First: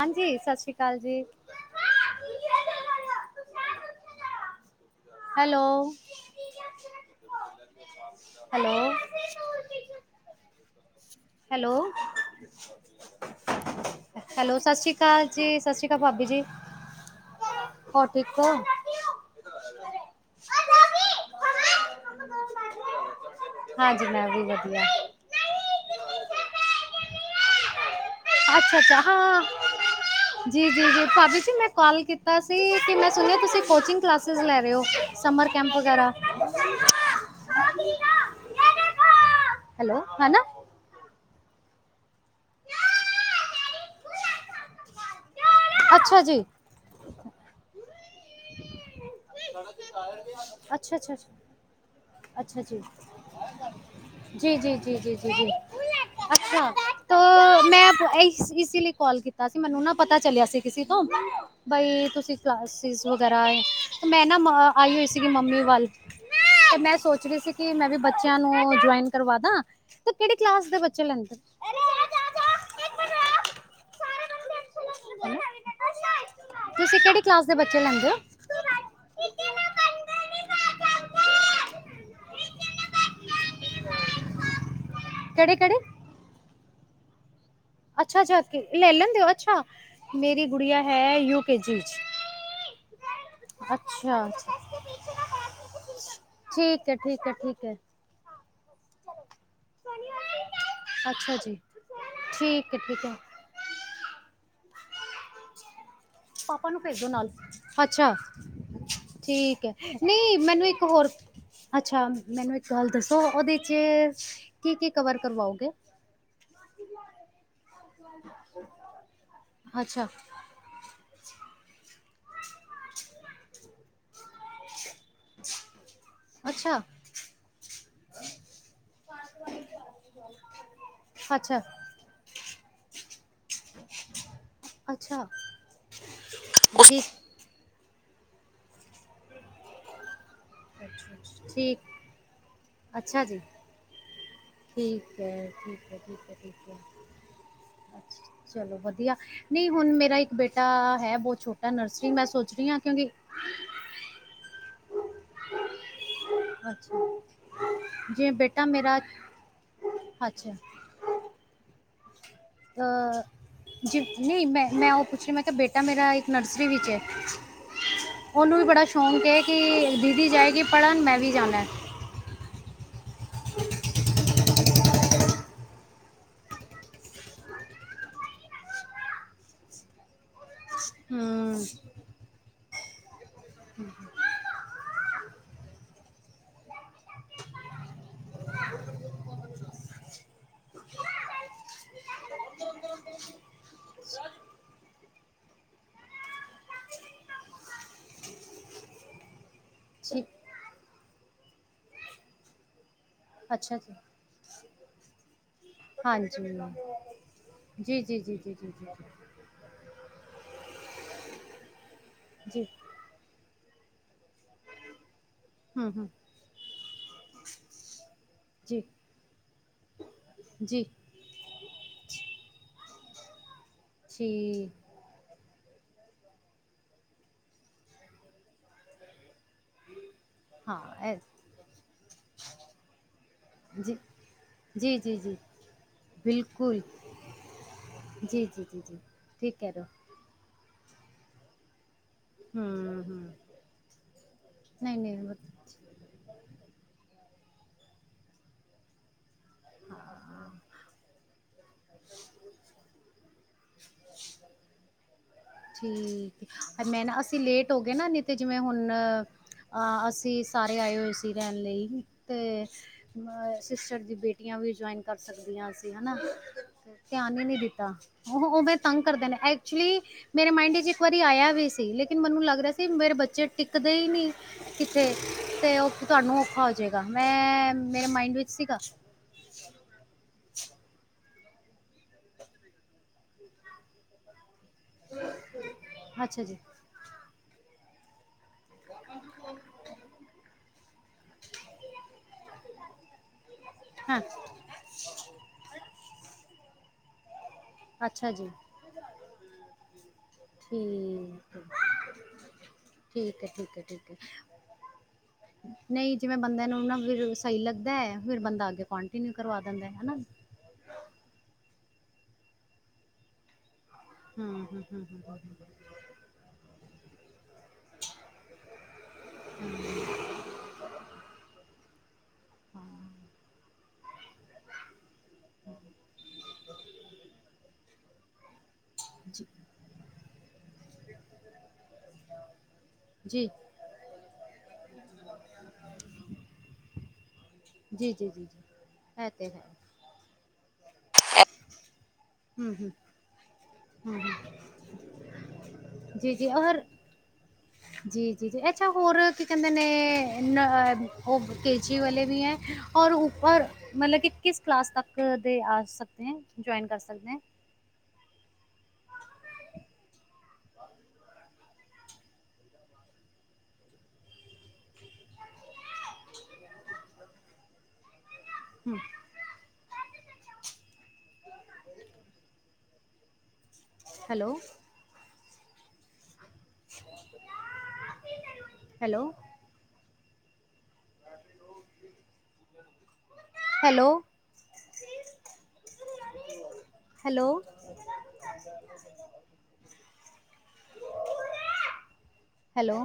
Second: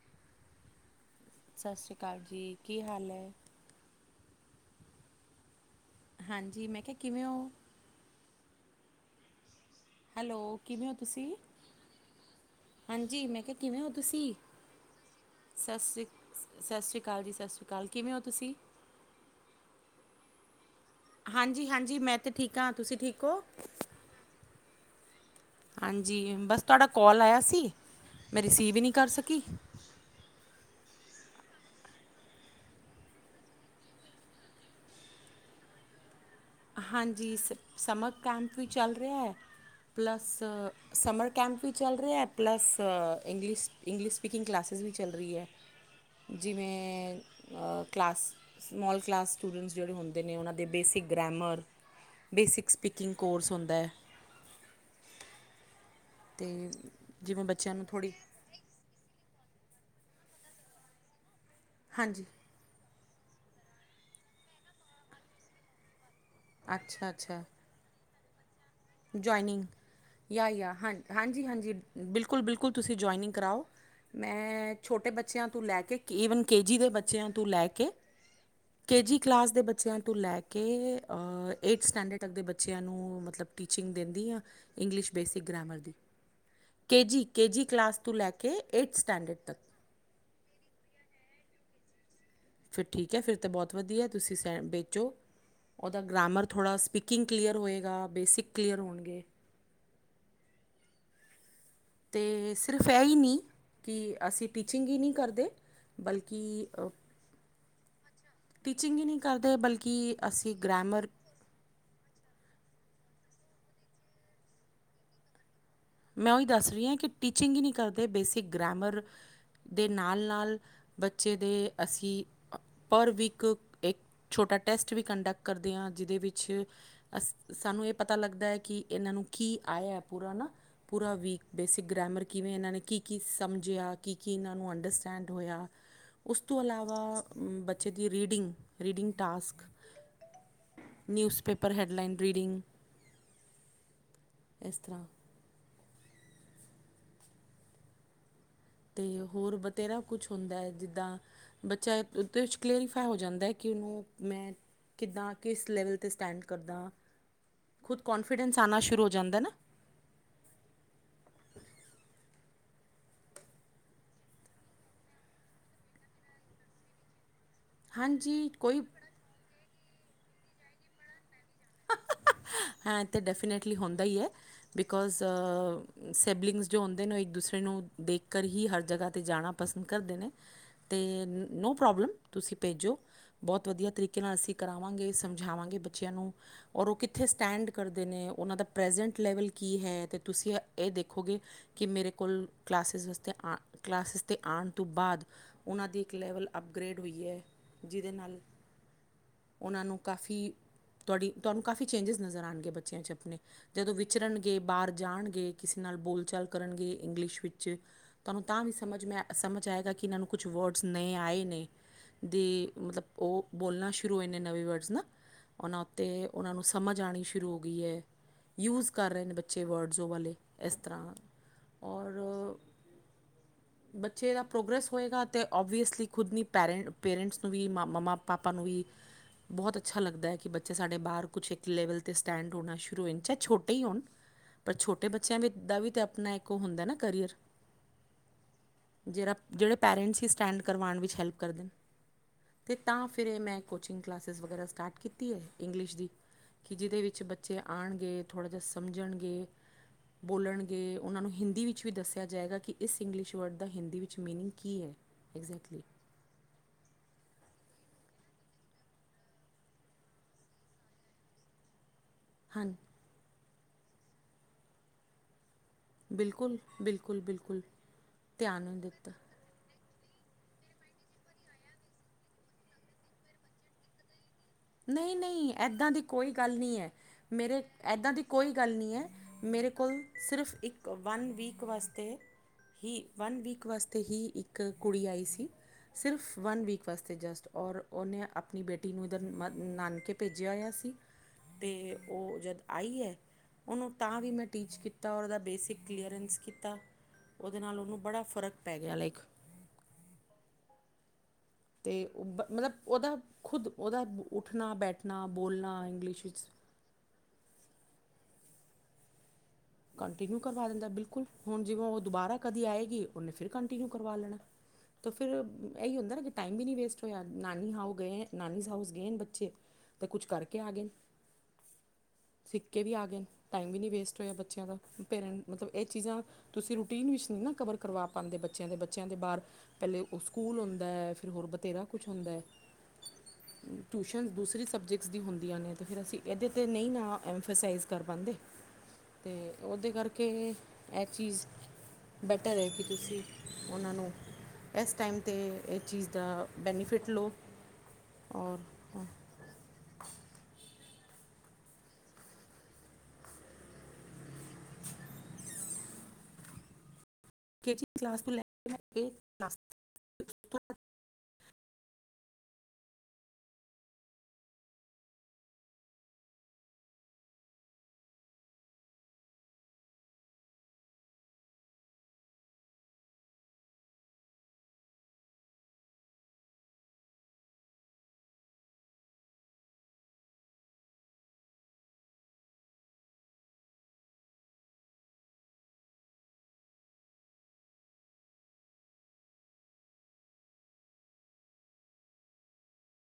ਹਾਂਜੀ ਸਤਿ ਸ੍ਰੀ ਅਕਾਲ ਜੀ। ਸਤਿ ਸ਼੍ਰੀ ਅਕਾਲ ਜੀ ਕੀ ਹਾਲ ਹੈ ਹੈਲੋ। ਹਾਂਜੀ ਮੈਂ ਕਿਹਾ ਕਿਵੇਂ ਹੋ। ਹੈਲੋ। ਹੈਲੋ ਕਿਵੇਂ ਹੋ ਤੁਸੀਂ ਹੈਲੋ, ਹਾਂਜੀ ਮੈਂ ਕਿਹਾ ਕਿਵੇਂ ਹੋ। ਤੁਸੀਂ ਹੈਲੋ ਸਤਿ ਸ਼੍ਰੀ ਅਕਾਲ ਜੀ, ਸਤਿ ਅਕਾਲ ਸ਼੍ਰੀ ਭਾਬੀ ਜੀ, ਸਤਿ ਸ਼੍ਰੀ ਅਕਾਲ ਜੀ, ਸਤਿ ਸ਼੍ਰੀ ਅਕਾਲ ਹੋਰ ਕਿਵੇਂ ਹੋ ਠੀਕ ਤੁਸੀਂ। ਹਾਂਜੀ ਹਾਂਜੀ ਮੈਂ ਤਾਂ ਠੀਕ ਹਾਂ ਤੁਸੀਂ ਠੀਕ ਹੋ। ਹਾਂਜੀ ਮੈਂ ਵੀ ਵਧੀਆ। ਹਾਂਜੀ ਬਸ ਤੁਹਾਡਾ ਕੋਾਲ ਆਇਆ ਸੀ ਮੈਂ ਰਿਸੀਵ ਹੀ ਨਹੀਂ ਅੱਛਾ-ਅੱਛਾ ਕਰ ਸਕੀ। ਹਾਂ ਜੀ ਜੀ ਜੀ ਭਾਬੀ ਜੀ ਮੈਂ ਕਾਲ ਕੀਤਾ ਸੀ, ਕਿ ਮੈਂ ਸੁਣਿਆ ਤੁਸੀ ਕੋਚਿੰਗ ਕਲਾਸੀਜ਼ ਲੈ ਰਹੇ ਹੋ। ਸਮਰ ਕੈਂਪ ਵਗੈਰਾ। ਹਾਂਜੀ ਸ ਸਮਰ ਕੈਂਪ ਵੀ ਚੱਲ ਰਿਹਾ ਹੈ ਹੈਲੋ ਪਲੱਸ। ਹੈਨਾ ਸਮਰ ਕੈਂਪ ਵੀ ਚੱਲ ਰਿਹਾ plus English English speaking classes ਵੀ ਚੱਲ ਰਹੀ ਹੈ। ਅੱਛਾ ਜੀ ਜਿਵੇਂ ਕਲਾਸ। ਸਮਾਲ ਕਲਾਸ ਸਟੂਡੈਂਟਸ ਜਿਹੜੇ ਹੁੰਦੇ ਨੇ, ਉਹਨਾਂ ਦੇ ਅੱਛਾ ਬੇਸਿਕ ਅੱਛਾ ਅੱਛਾ ਗ੍ਰੈਮਰ। ਅੱਛਾ ਬੇਸਿਕ ਸਪੀਕਿੰਗ ਕੋਰਸ ਹੁੰਦਾ ਹੈ। ਜੀ, ਜੀ, ਜੀ, ਜੀ, ਜੀ, ਜੀ ਅਤੇ ਅੱਛਾ ਜਿਵੇਂ ਬੱਚਿਆਂ ਨੂੰ ਮੈਂ। ਥੋੜ੍ਹੀ ਇਸ ਲਈ ਕਾਲ ਕੀਤਾ ਸੀ, ਮੈਨੂੰ ਨਾ ਪਤਾ ਚਲਿਆ ਸੀ ਕਿਸੇ ਤੋਂ ਬਈ ਹਾਂਜੀ ਤੁਸੀਂ। ਕਲਾਸਜ਼ ਵਗੈਰਾ ਹੈ, ਮੈਂ ਨਾ ਮ ਆਈ ਹ ਇਸ ਸੀ ਕਿ ਮੰਮੀ ਵਾਲ। ਤੇ ਮੈਂ ਅੱਛਾ ਸੋਚ ਰਹੀ ਅੱਛਾ ਸੀ ਕਿ ਮੈਂ ਵੀ ਬੱਚਿਆਂ ਨੂੰ ਜੁਆਇਨ। ਕਰਵਾਦਾ ਜੁਆਇਨਿੰਗ ਤੇ ਕਿਹੜੇ ਯਾ ਕਲਾਸ ਯਾ ਦੇ ਹਾਂ ਬੱਚੇ ਲੈਂਦੇ। ਹਾਂਜੀ ਹਾਂਜੀ ਹੈਨਾ? ਬਿਲਕੁਲ ਬਿਲਕੁਲ ਤੁਸੀਂ ਜੁਇਨਿੰਗ ਕਰਵਾਓ ਮੈਂ। ਛੋਟੇ ਬੱਚਿਆਂ ਤੋਂ ਲੈ ਕੇ ਈਵਨ ਕੇ ਜੀ ਦੇ ਤੁਸੀਂ ਕਿਹੜੀ ਬੱਚਿਆਂ ਕਲਾਸ ਤੋਂ ਦੇ ਲੈ ਬੱਚੇ ਕੇ। ਲੈਂਦੇ ਹੋ ਕੇ ਜੀ ਕਲਾਸ ਦੇ ਬੱਚਿਆਂ ਤੋਂ ਲੈ ਕੇ ਏਥ ਸਟੈਂਡਰਡ ਤੱਕ ਦੇ ਬੱਚਿਆਂ ਨੂੰ ਮਤਲਬ। ਟੀਚਿੰਗ ਦਿੰਦੀ ਆ, ਇੰਗਲਿਸ਼ ਬੇਸਿਕ ਕਿਹੜੇ ਕਿਹੜੇ ਗ੍ਰਾਮਰ ਦੀ K G. K G class ਤੋਂ ਅੱਛਾ ਲੈ ਅੱਛਾ ਕੇ ਲੈ ਏਟਥ ਲੈਂਦੇ ਹੋ ਸਟੈਂਡਰਡ ਤੱਕ। ਅੱਛਾ ਮੇਰੀ ਗੁੜੀਆ ਹੈ, ਯੂਕੇ ਜੀ 'ਚ। ਫਿਰ ਠੀਕ ਹੈ ਫਿਰ, ਤਾਂ ਬਹੁਤ ਵਧੀਆ ਅੱਛਾ ਤੁਸੀਂ ਸ ਅੱਛਾ ਭੇਜੋ। ਉਹਦਾ ਗ੍ਰਮਰ ਥੋੜ੍ਹਾ ਠੀਕ ਹੈ ਸਪੀਕਿੰਗ ਠੀਕ ਹੈ ਕਲੀਅਰ ਠੀਕ ਹੈ ਹੋਏਗਾ ਬੇਸਿਕ ਕਲੀਅਰ ਹੋਣਗੇ। ਅੱਛਾ ਜੀ ਤੇ ਠੀਕ ਹੈ ਸਿਰਫ ਏ ਠੀਕ ਹੈ ਈ ਨੀਂ ਕਿ ਅਸੀਂ ਟੀਚਿੰਗ ਈ ਨੀਂ ਕਰਦੇ ਬਲਕਿ ਪਾਪਾ ਨੂੰ ਭੇਜੋ ਨਾਲ ਅੱਛਾ ਟੀਚਿੰਗ ਹੀ ਨਹੀਂ ਕਰਦੇ ਠੀਕ ਹੈ ਬਲਕਿ ਨੀਂ ਅਸੀਂ ਮੈਨੂੰ ਇੱਕ ਗ੍ਰਾਮਰ ਹੋਰ ਅੱਛਾ ਮੈਨੂੰ ਇੱਕ ਗੱਲ ਦੱਸੋ ਉਹਦੇ 'ਚ ਕੀ ਕੀ ਕਵਰ ਕਰਵਾਓਗੇ ਮੈਂ ਓਈ ਦੱਸ ਰੀ ਆਂ ਕਿ ਟੀਚਿੰਗ ਈ ਨੀ਼ ਕਰਦੇ ਪੇ ਸੀ ਗਰੇਮਰ ਦੇ ਅੱਛਾ ਨਾਲ ਨਾਲ ਬੱਚੇ ਦੇ ਅਸੀਂ ਪਰ ਵੀਕ ਇੱਕ ਛੋਟਾ ਟੈਸਟ ਵੀ ਕੰਟਾ ਕ ਕਰਦੇ ਆ ਜਿਹਦੇ ਵਿੱਚ ਅੱਛਾ ਅਸ ਸਾਨੂੰ ਏ ਪਤਾ ਲੱਗਦਾ ਹੈ ਕਿ ਏਨਾਂ ਨੂੰ ਕੀ ਆਇਆ ਪੂਰਾ ਨਾ ਪੂਰਾ ਵੀਕ ਅੱਛਾ ਬੇਸਿਕ ਗ੍ਰੇਮਰ ਕਿਵੇਂ ਏਨਾਂ ਨੇ ਕੀ ਕੀ ਸਮਝਿਆ ਕੀ ਕੀ ਇਨਾਂ ਨੂੰ ਅੱਛਾ ਅੰਡਰਸਟੈਂਡ ਹੋਇਆ ਉਸ ਤੋਂ ਇਲਾਵਾ ਜੀ ਬੱਚੇ ਦੀ ਰੀਡਿੰਗ ਰੀਡਿੰਗ ਟਾਸਕ। ਨਿਊਜ਼ਪੇਪਰ ਠੀਕ ਹੈਡਲਾਈਨ ਰੀਡਿੰਗ ਅੱਛਾ ਜੀ ਇਸ ਤਰ੍ਹਾਂ। ਠੀਕ ਹੈ। ਅੱਛਾ ਚਲੋ ਤੇ ਵਧੀਆ ਹੋਰ ਨਹੀਂ ਹੁਣ ਬਥੇਰਾ ਮੇਰਾ ਕੁਛ ਇੱਕ ਹੁੰਦਾ ਬੇਟਾ ਹੈ ਜਿੱਦਾਂ ਬਹੁਤ ਛੋਟਾ ਬੱਚਾ ਨਰਸਰੀ ਮੈਂ ਉਤੇ। ਸੋਚ ਰਹੀ ਹਾਂ ਕਲੇਰੀਫਾਈ ਕਿਉਂਕਿ ਹੋ ਜਾਂਦਾ ਕਿ ਉਹਨੂੰ ਮੈਂ ਕਿੱਦਾਂ। ਕਿਸ ਲੈਵਲ 'ਤੇ ਸਟੈਂਡ ਕਰਦਾ ਅੱਛਾ ਖੁਦ ਜਿਵੇਂ ਕੋਂਨਫੀਡੈਂਸ ਬੇਟਾ ਆਉਣਾ ਮੇਰਾ ਸ਼ੁਰੂ ਹੋ ਜਾਂਦਾ ਨਾ। ਅੱਛਾ। ਜੀ ਨਹੀਂ ਮੈਂ ਮੈਂ ਉਹ ਪੁੱਛਣੀ, ਮੈਂ ਕਿਹਾ ਬੇਟਾ ਮੇਰਾ ਇੱਕ ਨਰਸਰੀ ਵਿੱਚ ਹੈ। ਹਾਂਜੀ ਉਹਨੂੰ ਵੀ ਕੋਈ ਬੜਾ ਸ਼ੌਂਕ ਹੈ ਕਿ ਦੀਦੀ ਜਾਏਗੀ, ਪੜ੍ਹਨ ਮੈਂ ਵੀ ਜਾਣਾ। ਹੈਂ ਤੇ ਡੈਫੀਨੇਟਲੀ ਹੁੰਦਾ ਹੀ ਹੈ। ਬਿਕੋਜ਼ ਸਿਬਲਿੰਗਸ ਜੋ ਹੁੰਦੇ ਨੇ, ਉਹ ਇੱਕ ਦੂਸਰੇ ਨੂੰ ਦੇਖ ਕਰ ਹੀ ਹਰ ਜਗ੍ਹਾ 'ਤੇ ਜਾਣਾ। ਪਸੰਦ ਕਰਦੇ ਨੇ ਅਤੇ ਹੂੰ ਨੋ ਪ੍ਰੋਬਲਮ ਤੁਸੀਂ ਭੇਜੋ। ਬੋਤ ਵਧੀਆ ਤਰੀਕੇ ਨਾਲ ਅਸੀਂ ਕਰਾਵਾਂਗੇ ਸਮਝਾਵਾਂਗੇ ਬੱਚਿਆਂ ਨੂੰ ਔਰ ਉ ਕਿੱਥੇ ਸਟੈਂਡ ਕਰਦੇ ਨੇ ਉਨਾਂ ਦਾ ਪ੍ਰੈਜੈਂਟ ਲੈਵਲ ਕੀ ਹੈ ਤੇ ਤੁਸੀਂ ਇਹ ਦੇਖੋਗੇ ਕਿ ਮੇਰੇ ਕੋਲ ਕਲਾਸਿਸ ਅਸਤੇ ਆ ਕਲਾਸਿਸ 'ਤੇ ਆਣ ਤੋਂ ਬਾਦ ਓਨਾਂ ਦੀ ਇੱਕ ਲੈਵਲ ਅਪਗ੍ਰੇਡ ਹੋਈ ਏ ਜਿਹਦੇ ਨਾਲ ਓਨਾਂ ਨੂੰ ਠੀਕ ਕਾਫੀ ਤੁਆਡੀ ਤੁਹਾਨੂੰ ਕਾਫ਼ੀ ਚੇਂਜਿਸ ਨਜ਼ਰ ਆਣਗੇ ਬੱਚਿਆਂ ਚ ਆਪਣੇ ਅੱਛਾ ਜੀ ਜਦੋਂ ਵਿਚਰਨਗੇ ਬਾਰ ਜਾਣਗੇ ਕਿਸੇ ਨਾਲ ਬੋਲਚਾਲ ਹਾਂਜੀ ਕਰਨਗੇ ਇੰਗਲਿਸ਼ ਵਿੱਚ ਜੀ ਜੀ ਜੀ ਤੁਾਨੂੰ ਜੀ ਜੀ ਤਾਂ ਜੀ ਵੀ ਸਮਝ ਮੈਂ ਸਮਝ ਆਏਗਾ ਕਿ ਏਨਾਂ ਨੂੰ ਕੁਛ ਵਰਡਸ ਨਏ ਆਏ ਨੇ ਦੇ ਜੀ ਮਤਲਬ ਉ ਬੋਲਣਾ ਸ਼ੁਰੂ ਇਨੇ ਨਵੇਂ ਵਰਡਸ ਨਾ ਓਨਾਂ ਹੂੰ ਹੂੰ ਉੱਤੇ ਓਨਾਂ ਨੂੰ ਸਮਝ ਆਉਣੀ ਸ਼ੁਰੂ ਹੋ ਗਈ ਏ ਜੀ ਯੂਜ਼ ਕਰ ਰਹੇ ਨੇ ਬੱਚੇ ਵਰਡਜ਼ ਉਹ ਵਾਲੇ ਇਸ ਜੀ ਤਰ੍ਹਾਂ ਔਰ ਬੱਚੇ ਦਾ ਜੀ ਪ੍ਰੋਗਰੈਸ ਹੋਏਗਾ ਤੇ, ਓਬ ਵੀ ਅਸਲੀ ਖੁਦ ਨੀ ਪੈਰੈਂ ਪੇਰੈਂਟਸ ਨੂੰ ਵੀ ਮ ਮੰਮਾ ਪਾਪਾ ਨੂੰ ਵੀ ਬੋਤ ਅੱਛਾ ਲੱਗਦਾ ਏ, ਕਿ ਬੱਚੇ ਹਾਂ ਸਾਡੇ ਐ- ਬਾਰ ਕੁਛ ਇੱਕ ਲੈਵਲ, 'ਤੇ ਸਟੈਂਡ ਹੋਣਾ ਸ਼ੁਰੂ ਹੋ ਜਾ ਚਾਹੇ ਛੋਟੇ ਜੀ ਹੋਣ ਪਰ, ਜੀ ਛੋਟੇ ਜੀ ਜੀ ਬੱਚਿਆਂ ਦਾ ਵੀ, ਆਪਣਾ ਇੱਕ ਬਿਲਕੁਲ ਹੁੰਦਾ ਨਾ ਕਰੀਅਰ ਜੀ, ਜੀ, ਜੀ, ਜੀ ਠੀਕ ਜਿਹੜਾ- ਕਹਿ ਜਿਹੜੇ ਰਹੇ ਪੇਰੈਂਟਸ ਸਟੈਂਡ ਕਰਵਾਉਣ ਵਿੱਚ ਹੈਲਪ ਕਰਦੇ ਨੇ, ਹੋ ਅਤੇ ਹੂੰ ਤਾਂ ਹੂੰ ਫੇਰ ਇਹ ਮੈਂ ਕੋਚਿੰਗ ਕਲਾਸਿਸ ਵਗੈਰਾ ਨਹੀਂ ਸਟਾਰਟ ਕੀਤੀ ਨਹੀਂ ਹੈ ਇੰਗਲਿਸ਼ ਦੀ ਕਿ, ਜਿਦੇ ਵਿੱਚ ਬੱਚੇ ਆਣਗੇ ਥੋੜ੍ਹਾ ਜਿਆ ਸਮਝਣਗੇ ਬੋਲਣਗੇ, ਓਨਾਂ ਨੂੰ ਹਿੰਦੀ ਵਿੱਚ ਵੀ ਦੱਸਿਆ ਜਾਏਗਾ ਕਿ, ਇਸ ਇੰਗਲਿਸ਼ ਵਰਡ ਦਾ ਹਿੰਦੀ ਵਿੱਚ ਮੀਨਿੰਗ ਕੀ ਏ। ਠੀਕ, ਮੈਂ ਨਾ ਅਸੀਂ ਲੇਟ ਹੋ ਗਏ ਨਾ ਨੀ ਤੇ ਜਿਵੇਂ, ਹੁਣ ਹਾ ਅਸੀਂ, ਸਾਰੇ ਆਏ ਹੋਏ ਸੀ ਰਹਿਣ ਲਈ ਤੇ ਹਾਂ ਸਿਸਟਰ ਦੀਆਂ ਬੇਟੀਆਂ ਵੀ ਜੁਆਇਨ ਕਰ ਸਕਦੀ ਆ ਅਸੀਂ, ਹਨਾ ਬਿਲਕੁਲ ਤੇ ਬਿਲਕੁਲ ਧਿਆਨ ਈ ਨਈ ਬਿਲਕੁਲ ਦਿੱਤਾ ਉਹ ਧਿਆਨ ਉਹਵੇ ਨਹੀਂ ਤੰਗ ਦਿੱਤਾ ਕਰਦੇ ਨੇ ਇ ਐਕਚੁਲੀ, ਮੇਰੇ ਮਾਇਂਡ ਵਿੱਚ ਇੱਕ ਵਾਰੀ ਆਇਆ ਵੀ ਸੀ, ਲੇਕਿਨ ਮੈਨੂੰ ਲੱਗਦਾ ਸੀ ਮੇਰੇ ਬੱਚੇ ਟਿਕਦੇ ਈ ਨੀ ਕਿਥੇ ਨਹੀਂ ਨਹੀਂ ਤੇ, ਐਦਾਂ ਦੀ ਕੋਈ ਤੁਆਨੂੰ ਗੱਲ ਔਖਾ ਹੋ ਨਹੀਂ ਹੈ ਜਾਏਗਾ, ਮੈਂ ਮੇਰੇ ਐਦਾਂ ਦੀ ਮਾਈੰਡ ਵਿੱਚ ਕੋਈ ਗੱਲ ਸੀਗਾ ਨਹੀਂ ਹੈ ਮੇਰੇ ਕੋਲ ਸਿਰਫ, ਇੱਕ ਵਨ ਵੀੱਕ ਵਾਸਤੇ ਹੀ ਵਨ ਵੀਕ ਵਾਸਤੇ ਹੀ, ਇੱਕ ਕੁੜੀ ਆਈ ਸੀ ਸਿਰਫ ਅੱਛਾ ਜੀ ਵਨ ਵੀਕ ਵਾਸਤੇ ਜਸਟ ਔਰ, ਓਨੇ ਆਪਣੀ ਬੇਟੀ ਨੂੰ ਉਧਰ ਮਧ ਨਾਨਕੇ, ਭੈਜਿਆ ਹੋਇਆ ਸੀ, ਤੇ ਓ ਜਦ ਆਈ ਹੈ ਉਹਨੂੰ ਤਾਂ ਹਾਂ ਵੀ ਮੈਂ ਟੀਚ ਕੀਤਾ, ਔਰ ਉਹਦਾ ਬੇਸਿਕ ਕਲੀਅਰੈਂਸ ਕੀਤਾ। ਉਹਦੇ ਨਾਲ ਉਹਨੂੰ ਬੜਾ ਫਰਕ ਪੈ ਗਿਆ ਲਾਈਕ ਠੀ ਤੇ ਉਹ ਮਤਲਬ, ਉਹਦਾ ਖੁਦ ਠੀਕ ਹੈ ਉਹਦਾ ਠੀਕ ਹੈ ਉੱਠਣਾ, ਬੈਠਣਾ, ਬੋਲਣਾ ਨਹੀਂ ਇੰਗਲਿਸ਼ ਜਿਵੇਂ ਵਿੱਚ ਬੰਦਿਆਂ ਨੂੰ ਨਾ, ਫਿਰ ਸਈ ਲੱਗਦਾ ਐ, ਫਿਰ ਬੰਦਾ ਅੱਗੇ ਕੋਂਟੀਨਿਊ ਕਰਵਾ। ਦਿੰਦਾ ਹੈ ਹਨਾ। ਕੰਟੀਨਿਊ ਕਰਵਾ ਦਿੰਦਾ, ਬਿਲਕੁਲ, ਹੁਣ ਜਿਵੇਂ ਉਹ ਦੁਬਾਰਾ ਕਦੀ ਆਏਗੀ ਉਹਨੇ ਫਿਰ, ਕੰਟੀਨਿਊ ਕਰਵਾ ਲੈਣਾ, ਹੂੰ ਹੂੰ ਹੂੰ ਤੇ ਹੂੰ ਫਿਰ ਹੂੰ, ਇਹੀ ਹੁੰਦਾ ਨਾ ਕਿ ਟਾਈਮ ਵੀ ਨੀ ਵੇਸਟ ਹੋਇਆ ਨਾਨੀ ਹਾਊਸ, ਗਏ ਨੇ ਬੱਚੇ ਤੇ ਕੁਛ ਕਰਕੇ ਆ ਗਏ। ਸਿੱਖ ਕੇ ਵੀ ਆ ਗਏ, ਟਾਈਮ ਵੀ ਨੀ ਵੇਸਟ ਹੋਇਆ ਬੱ ਬੱਚਿਆਂ ਦਾ ਪੇਰੈਂਟ, ਮਤਲਬ ਇਹ ਚੀਜ਼ਾਂ ਤੁਸੀਂ ਰੂਟੀਨ ਵਿੱਚ ਨੀ ਨਾ, ਕਵਰ ਕਰਵਾ ਪਾਦੇ ਬੱਚਿਆਂ ਦੇ ਬੱਚ ਬੱਚਿਆਂ ਦੇ ਬਾਰ, ਜੀ ਪਿਹਲੇ ਉਹ ਸਕੂਲ ਹੁੰਦਾ, ਫਿਰ ਹੋਰ ਬਥੇਰਾ ਕੁਛ ਹੁੰਦਾ ਜੀ ਟਿਊਸ਼ਨ ਦੂਸਰੀ, ਸਬਜੈਕਟਸ ਦੀ ਹੁੰਦੀਆਂ ਨੇ, ਅਤੇ ਫਿਰ ਅਸੀਂ ਇਹਦੇ 'ਤੇ ਨਈ ਨਾ ਐਂਸਸਾਈਜ਼ ਕਰ ਜੀ ਜੀ ਜੀ ਪਾਂਦੇ ਜੀ ਇਹ ਤੇ ਹੈ ਉਹਦੇ ਕਰਕੇ ਏ ਚੀਜ਼ ਬੈਟਰ ਐ ਹੂੰ ਕਿ ਹੂੰ ਤੁਸੀਂ ਓਨਾਂ ਨੂੰ ਹੂੰ ਹੂੰ ਐਸ ਟਾਈਮ, 'ਤੇ ਇਸ ਚੀਜ਼ ਦਾ ਜੀ ਜੀ ਔਰ ਬੈਨੀਫਿਟ ਲੋ ਜੀ, ਜੀ -ਜੀ ਅੱਛਾ, ਹੋਰ ਕੀ ਕਹਿੰਦੇ ਨੇ, ਉਹ ਕੇ ਜੀ ਵਾਲੇ ਵੀ ਹੈ ਔਰ ਉ ਔਰ ਮਤਲਬ, ਕਿਸ ਕਲਾਸ ਤਕ ਦੇ ਆ ਸਕਦੇ ਹ, ਜੋਆਇਨ ਕਰ ਸਕਦੇ ਕੇ ਜੀ ਕਲਾਸ ਤੋਂ ਲੈ ਕੇ ਲੈ ਕੇ ਦਸ ਤੱਕ। ਹਮ [unintelligible] [inaudible] hello hello hello? Hello hello,